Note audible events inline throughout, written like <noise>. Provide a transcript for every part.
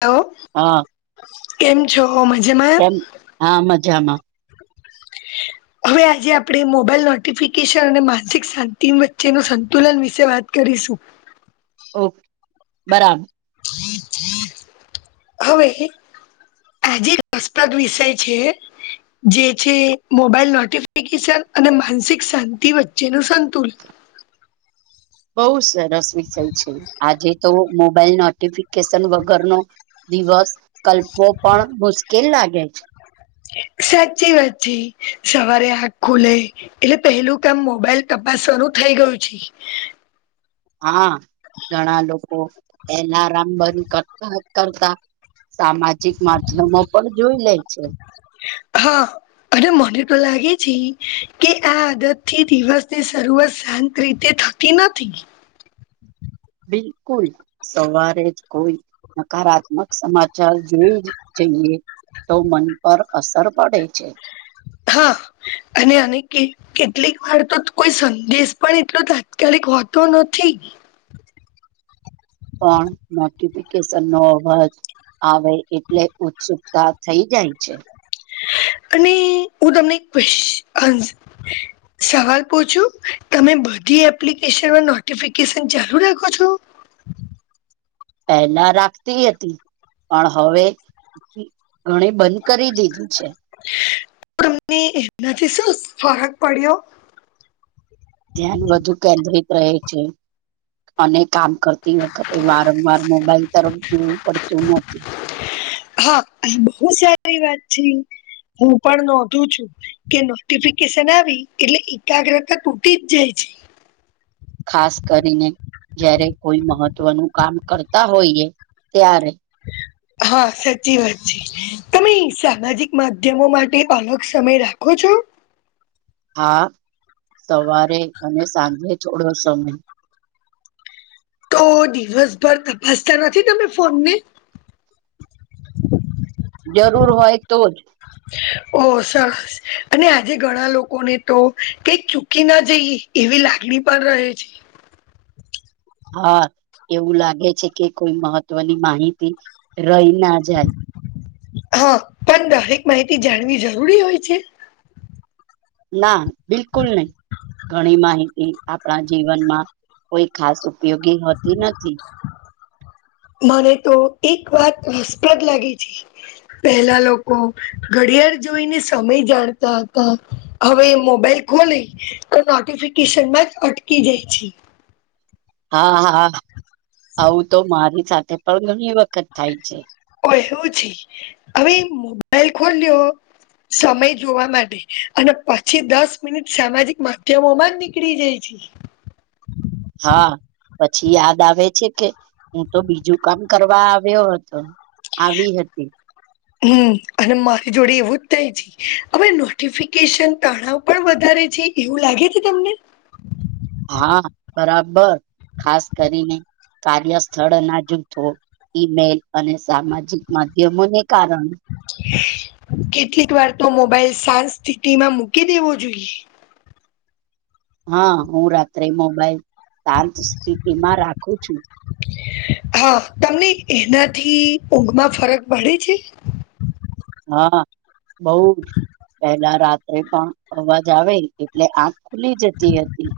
Hello હા કેમ છો મજેમાં- કેમ હા મજામાં <inaudible> હવે આજે આપણે મોબાઈલ નોટિફિકેશન અને માનસિક શાંતિ વચ્ચેનું સંતુલન વિશે વાત કરીશું. ઓકે બરાબર- હવે <unintelligible> આજે રસ્પ્રદ વિષય છે. જે છે મોબાઈલ નોટિફિકેશન અને માનસિક શાંતિ વચ્ચે નું સંતુલન- બઉ સરસ વિષય છે. આજે તો મોબાઈલ નોટિફિક- શન વગર નો દિવસ કલ્પવો પણ મુશ્કેલ લાગે છે. સાચી વાચી સવારે આગ ખુલે- એટલે પહેલું કામ મોબાઈલ તપાસવાનું થઇ ગયું છે. હા ઘણા લોકો પેલા રામ બંધ કરતા કરતા- સામાજિક માધ્યમો પણ જોઈ લે છે. હા- અને મને તો લાગે છે કે આ આદત થી દિવસ ની શરૂઆત શાંત રીતે થ- -પ નથી. બિલકુલ- સવારે જ કોઈ નકારાત્મક સમાચાર જોઈ જઈએ- તો મન પર અસર પડે છે. હા અને આ- કેટલીક વાર તો કોઈ સંદેશ પણ એટલો તાત્કાલિક હોતો નથી. પણ નોટિફિકેશન નો અવાજ- આવે એટલે ઉત્સુકતા થઈ જાય છે. અને હું તમને એક ક્ <unintelligible> સવાલ પૂછો તમે બધી એપ્લિકેશનમાં નોટિફિકેશન ચાલુ રાખો છો? પહેલા રાખતી હતી પણ હવે- ઘણી બંધ કરી દીધી છે. તમ એનાથી શું ફરક પડ્યો- ધ્યાન વધુ કેન્દ્રિત રહે છે. અને કામ કરતી વખતે વારંવાર મોબાઈલ તરફ જોવું પડતું નથી- હા બહુ સારી વાત છે. હું પણ નોંધું છું. કે નોટિફિકેશન આવી એટલે એકાગ્રતા તૂટી જ જાય છે. ખાસ કરીને જયારે કોઈ મહત્વનું કામ કરતા હોઈએ ત્યારે- હ <inaudible> હા સાચી વાત છે તમે સામાજિક માધ્યમો માટે અલગ સમય રાખો છો? હા સવારે અને સાંજે થોડો સમય- તો દિવસભર તપાસતા નથી તમે ફોનને- <inaudible> જરૂર હોય તો જ- ઓ સરસ - <inaudible> <inaudible> અને આજે ઘણા લોકોને તો કઈક ચૂકી ના જઈ એવી લાગણી પણ રહે છે. હા એવું લાગે છે કે કોઈ મહત્વની માહિતી રહી ના જાય- હા, પણ દરેક માહિતી જાણવી જરૂરી હોય છે. ના, બિલકુલ નહીં. ઘણી માહિતી આપણા જીવનમાં કોઈ ખાસ ઉપયોગી હોતી નથી. મને તો એક વાત રસપ્રદ લાગે છે. પેલા લોકો ઘડિયાળ જોઈને સમય જાણતા હતા. હવે મોબાઈલ ખોલી તો નોટિફિકેશનમાં જ અટકી જાય છે. હા, હા, આવું તો મારી સાથે પણ ઘણી વખત થાય છે. એવું છે, હવે મોબાઈલ ખોલ્યો. સમય જોવા માટે અને પછી દસ મિનિટ સામાજિક માધ્યમોમાં જ નીકળી જાય છે. હા, પછી યાદ આવે છે કે હું તો બીજું કામ કરવા આવ્યો હતો, આવી હતી. હમ અને મારી જોડે એવું જ થઈ જ. હવે નોટિફિકેશન તણાવ પણ વધારે છે એવું લાગે છે તમને. હા, બરાબર. ખાસ કરીને કાર્ય સ્થળના જૂથ. ઈમેલ અને સામાજિક માધ્યમોને કારણે કેટલીક વાર તો મોબાાઈલ શાંત સ્થિતિમાં મૂકી દેવો જોઈએ. હા, હું રાત્રે મોબાઈલ શાંત સ્થિતિમાં રાખું છું. હા, તમને એનાથી ઊંઘમાં ફરક પડે છે. હા, બઉ જ. પેલા રાત્રે પણ અવાજ આવે એટલે આંખ ખુલી જતી હતી.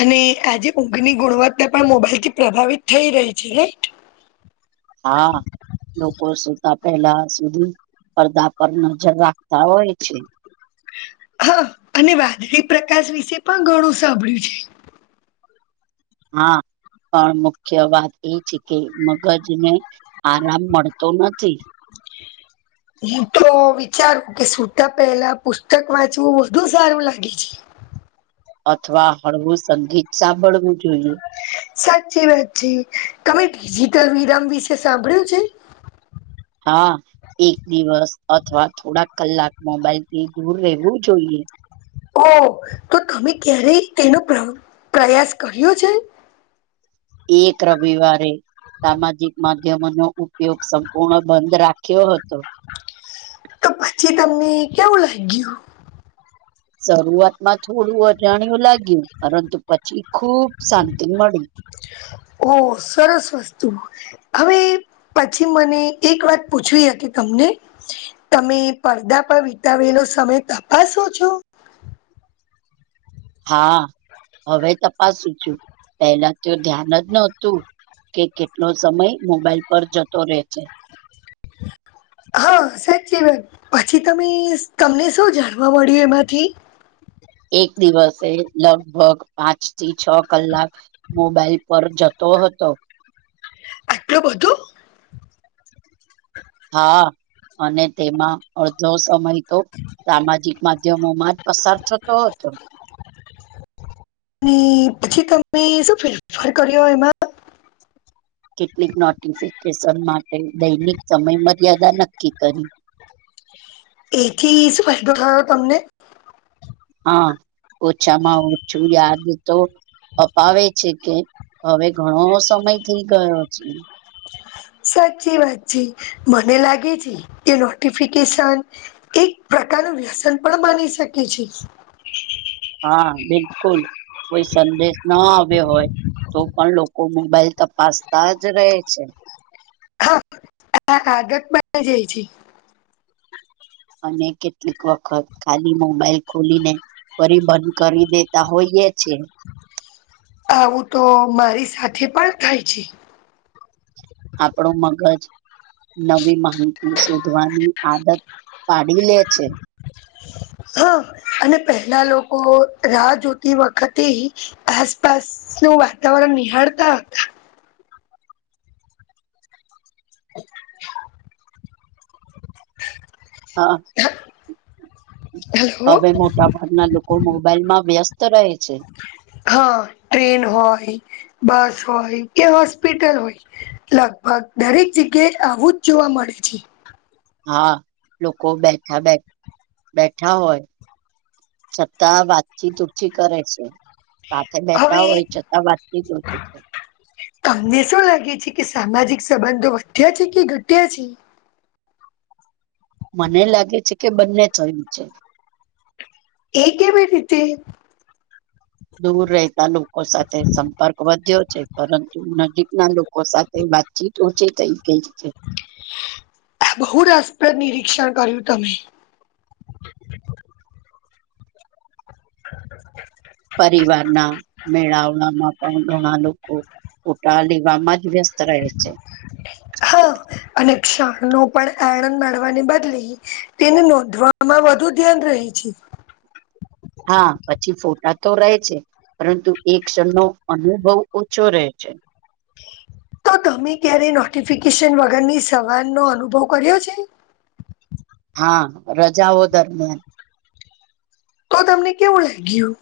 અને આજે ઊંઘની ગુણવત્તા પણ મોબાઈલ થી પ્રભાવિત થઈ રહી છે, રાઈટ? હા. લોકો સુતા પહેલા સુધી પડદા પર નજર રાખતા હોય છે. હા, અને વાદળી પ્રકાશ વિશે પણ ઘણું સાંભળ્યું છે. હા, પણ મુખ્ય વાત એ છે કે મગજને આરામ મળતો નથી. <unintelligible> હું તો વિચારું કે, સુતા પહેલા પુસ્તક વાંચવું વધુ સારું લાગે છે. અથવા હળવું સંગીત સાંભળવું જોઈએ. સાચી વાત છે. તમે ડિજિટલ વિરામ વિશે સાંભળ્યું છે? હા, એક દિવસ અથવા થોડાક કલાક મોબાઈલ થી દૂર રહેવું જોઈએ. ઓ તો તમે ક્યારેય તેનો પ્રયાસ કર્યો છે. એક રવિવારે સામાજિક માધ્યમ નો ઉપયોગ સંપૂર્ણ બંધ રાખ્યો હતો. તો પછી તમને કેવું લાગ્યું? શરૂઆતમાં થોડું અજાણ્યું લાગ્યું પરંતુ પછી ખુબ શાંતિ મળી. ઓ સરસ વસ્તુ. હવે પછી મને એક વાત પૂછવી કે તમને? તમે પડદા પર વિતાવેલો સમય તપાસો છો? હા, હવે તપાસું છું. પેલા તો ધ્યાન જ નહતું. કે કેટલો સમય મોબાઈલ પર જતો રે છે? <unintelligible> હા, સાચી વાત. પછી તમે તમને શૌ જાણવા મળ્યું એમાંથી? એક દિવસે લગભગ પાંચ થી છ કલાક. મોબાઈલ પર જતો હતો. આટલું બધું. હા, અને તેમાં અડધો સમય. તો સામાજિક માધ્યમો માં જ પસાર થતો હતો. અને પછી તમે શું ફેરફાર કર્યો એમાં? કેટલીક નોટિફિકેશન માટે દૈનિક સમય મર્યાદા નક્કી કરી. એથી શું ફાયદો થયો તમને? હા ઓછામાં ઓછું યાદ તો. અપાવે છે કે હવે ઘણો સમય થઈ ગયો છે. સાચી વાત છે મને લાગે છે કે નોટિફિકેશન એક પ્રકારનું વ્યસન પણ બની શકે છે. હા બિલકુલ કોઈ સંદેશ ના આવ્યો હોય, તો પણ લોકો મોબાઈલ તપાસતા જ રહે છે. હા આ આદત બની જાય છે. અને કેટલીક વખત ખાલી મોબાઈલ ખોલીને ફરીબંધ કરી દેતા હોઈએ છે. આવું તો મારી સાથે પણ થાય છે. આપણું મગજ નવી માહિતી શોધવાની આદત પાડી લે છે. હા અને પહેલા લોકો રાહ જોતી વખતે આસપાસ નું વાતાવરણ નિહાળતા હતા. <inaudible> હા. હતા હલો હવે મોટા ભાગના લોકો મોબાઈલમાં વ્યસ્ત રહે છે. હા ટ્રેન હોય, બસ હોય કે હોસ્પિટલ હોય, લગભગ દરેક જગ્યાએ આવું જ જોવા મળે છે. હા લોકો બેઠા બેઠ બેઠા હોય, છતા વાતચી ઉછી કરે છે. સાથે બેઠા હવે હોય છતાં વાતચત નથી થતી. તમને શું લાગે છે કે સામાજિક સંબંધો વધ્યા છે કે ઘટ્યા છે? મને લાગે છે કે બંને થયું છે. એ કેવી રીતે? દૂર રેય ના લોકો સાથે સંપર્ક વધ્યો છે પરંતુ નજીક ના લોકો સાથે વાતચીત તોચે કઈ ગઈ છે. બહુ રસપ્રદ નિરીક્ષણ કર્યું તમે. <inaudible> પરિવારના મેળાવળમાં પણ ઘણા લોકો ફૂટા લેવામાં જ વ્યસ્ત રહે છે. હા અને ક્ષણ નો પણ આનંદ માણવાને બદલે એને નોંધવાવામાં વધુ ધ્યાન રહી છે. હા પછી ફોટા તો રહે છે. પરંતુ એ ક્ષણ નો અનુભવ ઓછો રહે છે. તો તમે ક્યારે નોટિફિકેશન વગરની સવારનો અનુભવ કર્યો છે. હા રજાઓ દરમિયાન. તો તમને કેવું લાગ્યું.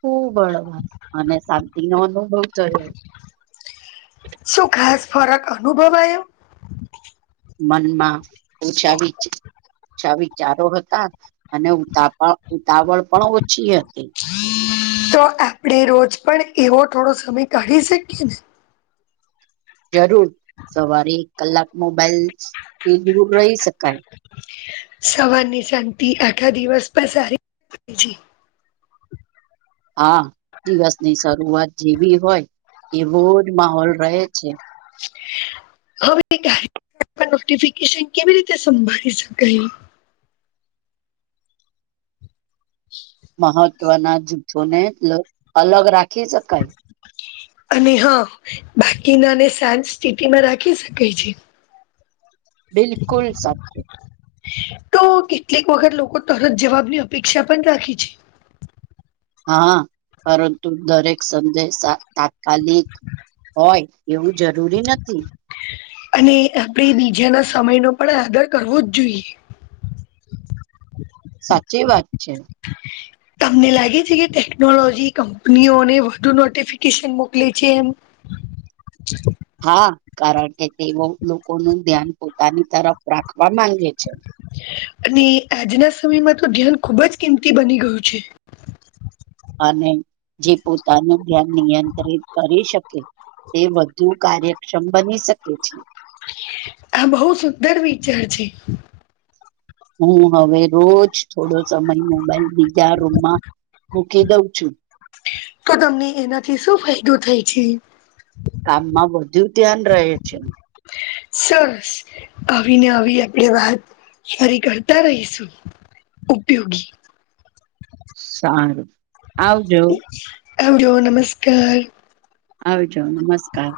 ખુબ હળવાશ અને શાંતિ નો અનુભવ કર્યો. શું ખાસ ફરક અનુભવાયો? મનમાં ઓછા વિચ ઓછા વિચારો હતા અને ઉતાળ ઉતાવળ પણ ઓછી હતી. તો આપડે રોજ પણ એવો થોડો સમય કાઢી શકીએ ને. જરૂર સવારે એક કલાક મોબાઈલ થી દૂર રહી શકાય. સવારની શાંતિ આખા દિવસ પણ સારી અસર પાડે છે. હા દિવસની શરૂઆત જેવી હોય એવોજ માહોલ રહે છે. હવે નોટફિકેશન કેવી રીતે સંભાળી શકાય. મહત્વના જૂથોને અલગ અલગ રાખી શકાય. અને હહ બાકીના ને શાંત સ્થિતિમાં રાખી શકાય છે. બિલકુલ સાચું. તો કેટલીક વખત લોકો તરત જવાબની અપેક્ષા પણ રાખે છે. હા પરંતુ દરેક સંદેશા તાત્કાલિક હોય. એવું જરૂરી નથી. અને આપણેે બીજાના સમયનો પણ આદર કરવો જ જોઈએ. સાચી વાત છે. તમને લાગે છે કે ટેકનોલોજી કંપનીઓને વધુ નોટિફિકેશન મોકલે છે એમ? હા કારણ કે તેઓ લોકોનું ધ્યાન પોતાની તરફ રાખવા માંગે છે. અને આજના સમયમાં તો ધ્યાન ખુબ જ કિંમતી બની ગયું છે. અને જે પોતાનું ધ્યાન નિયંત્રિત કરી શકે, એ વધુ કાર્ય ક્ષમ બની શકે છે. આ બહુ સુંદર વિચાર છે. હું હવે રોજ થોડો સમય મોબાઈલ બીજા રૂમમાં મૂકી દઉં છું. તો તમને એનાથી શું ફાયદો થય છે? કામમાં વધુ ધ્યાન રહે છે. સરસ. આવીને આવી આપણેે વાત ફરી કરતા રહીશું. ઉપયોગી સારું. આવજો. આવજો. નમસ્કાર આવજો. નમસ્કાર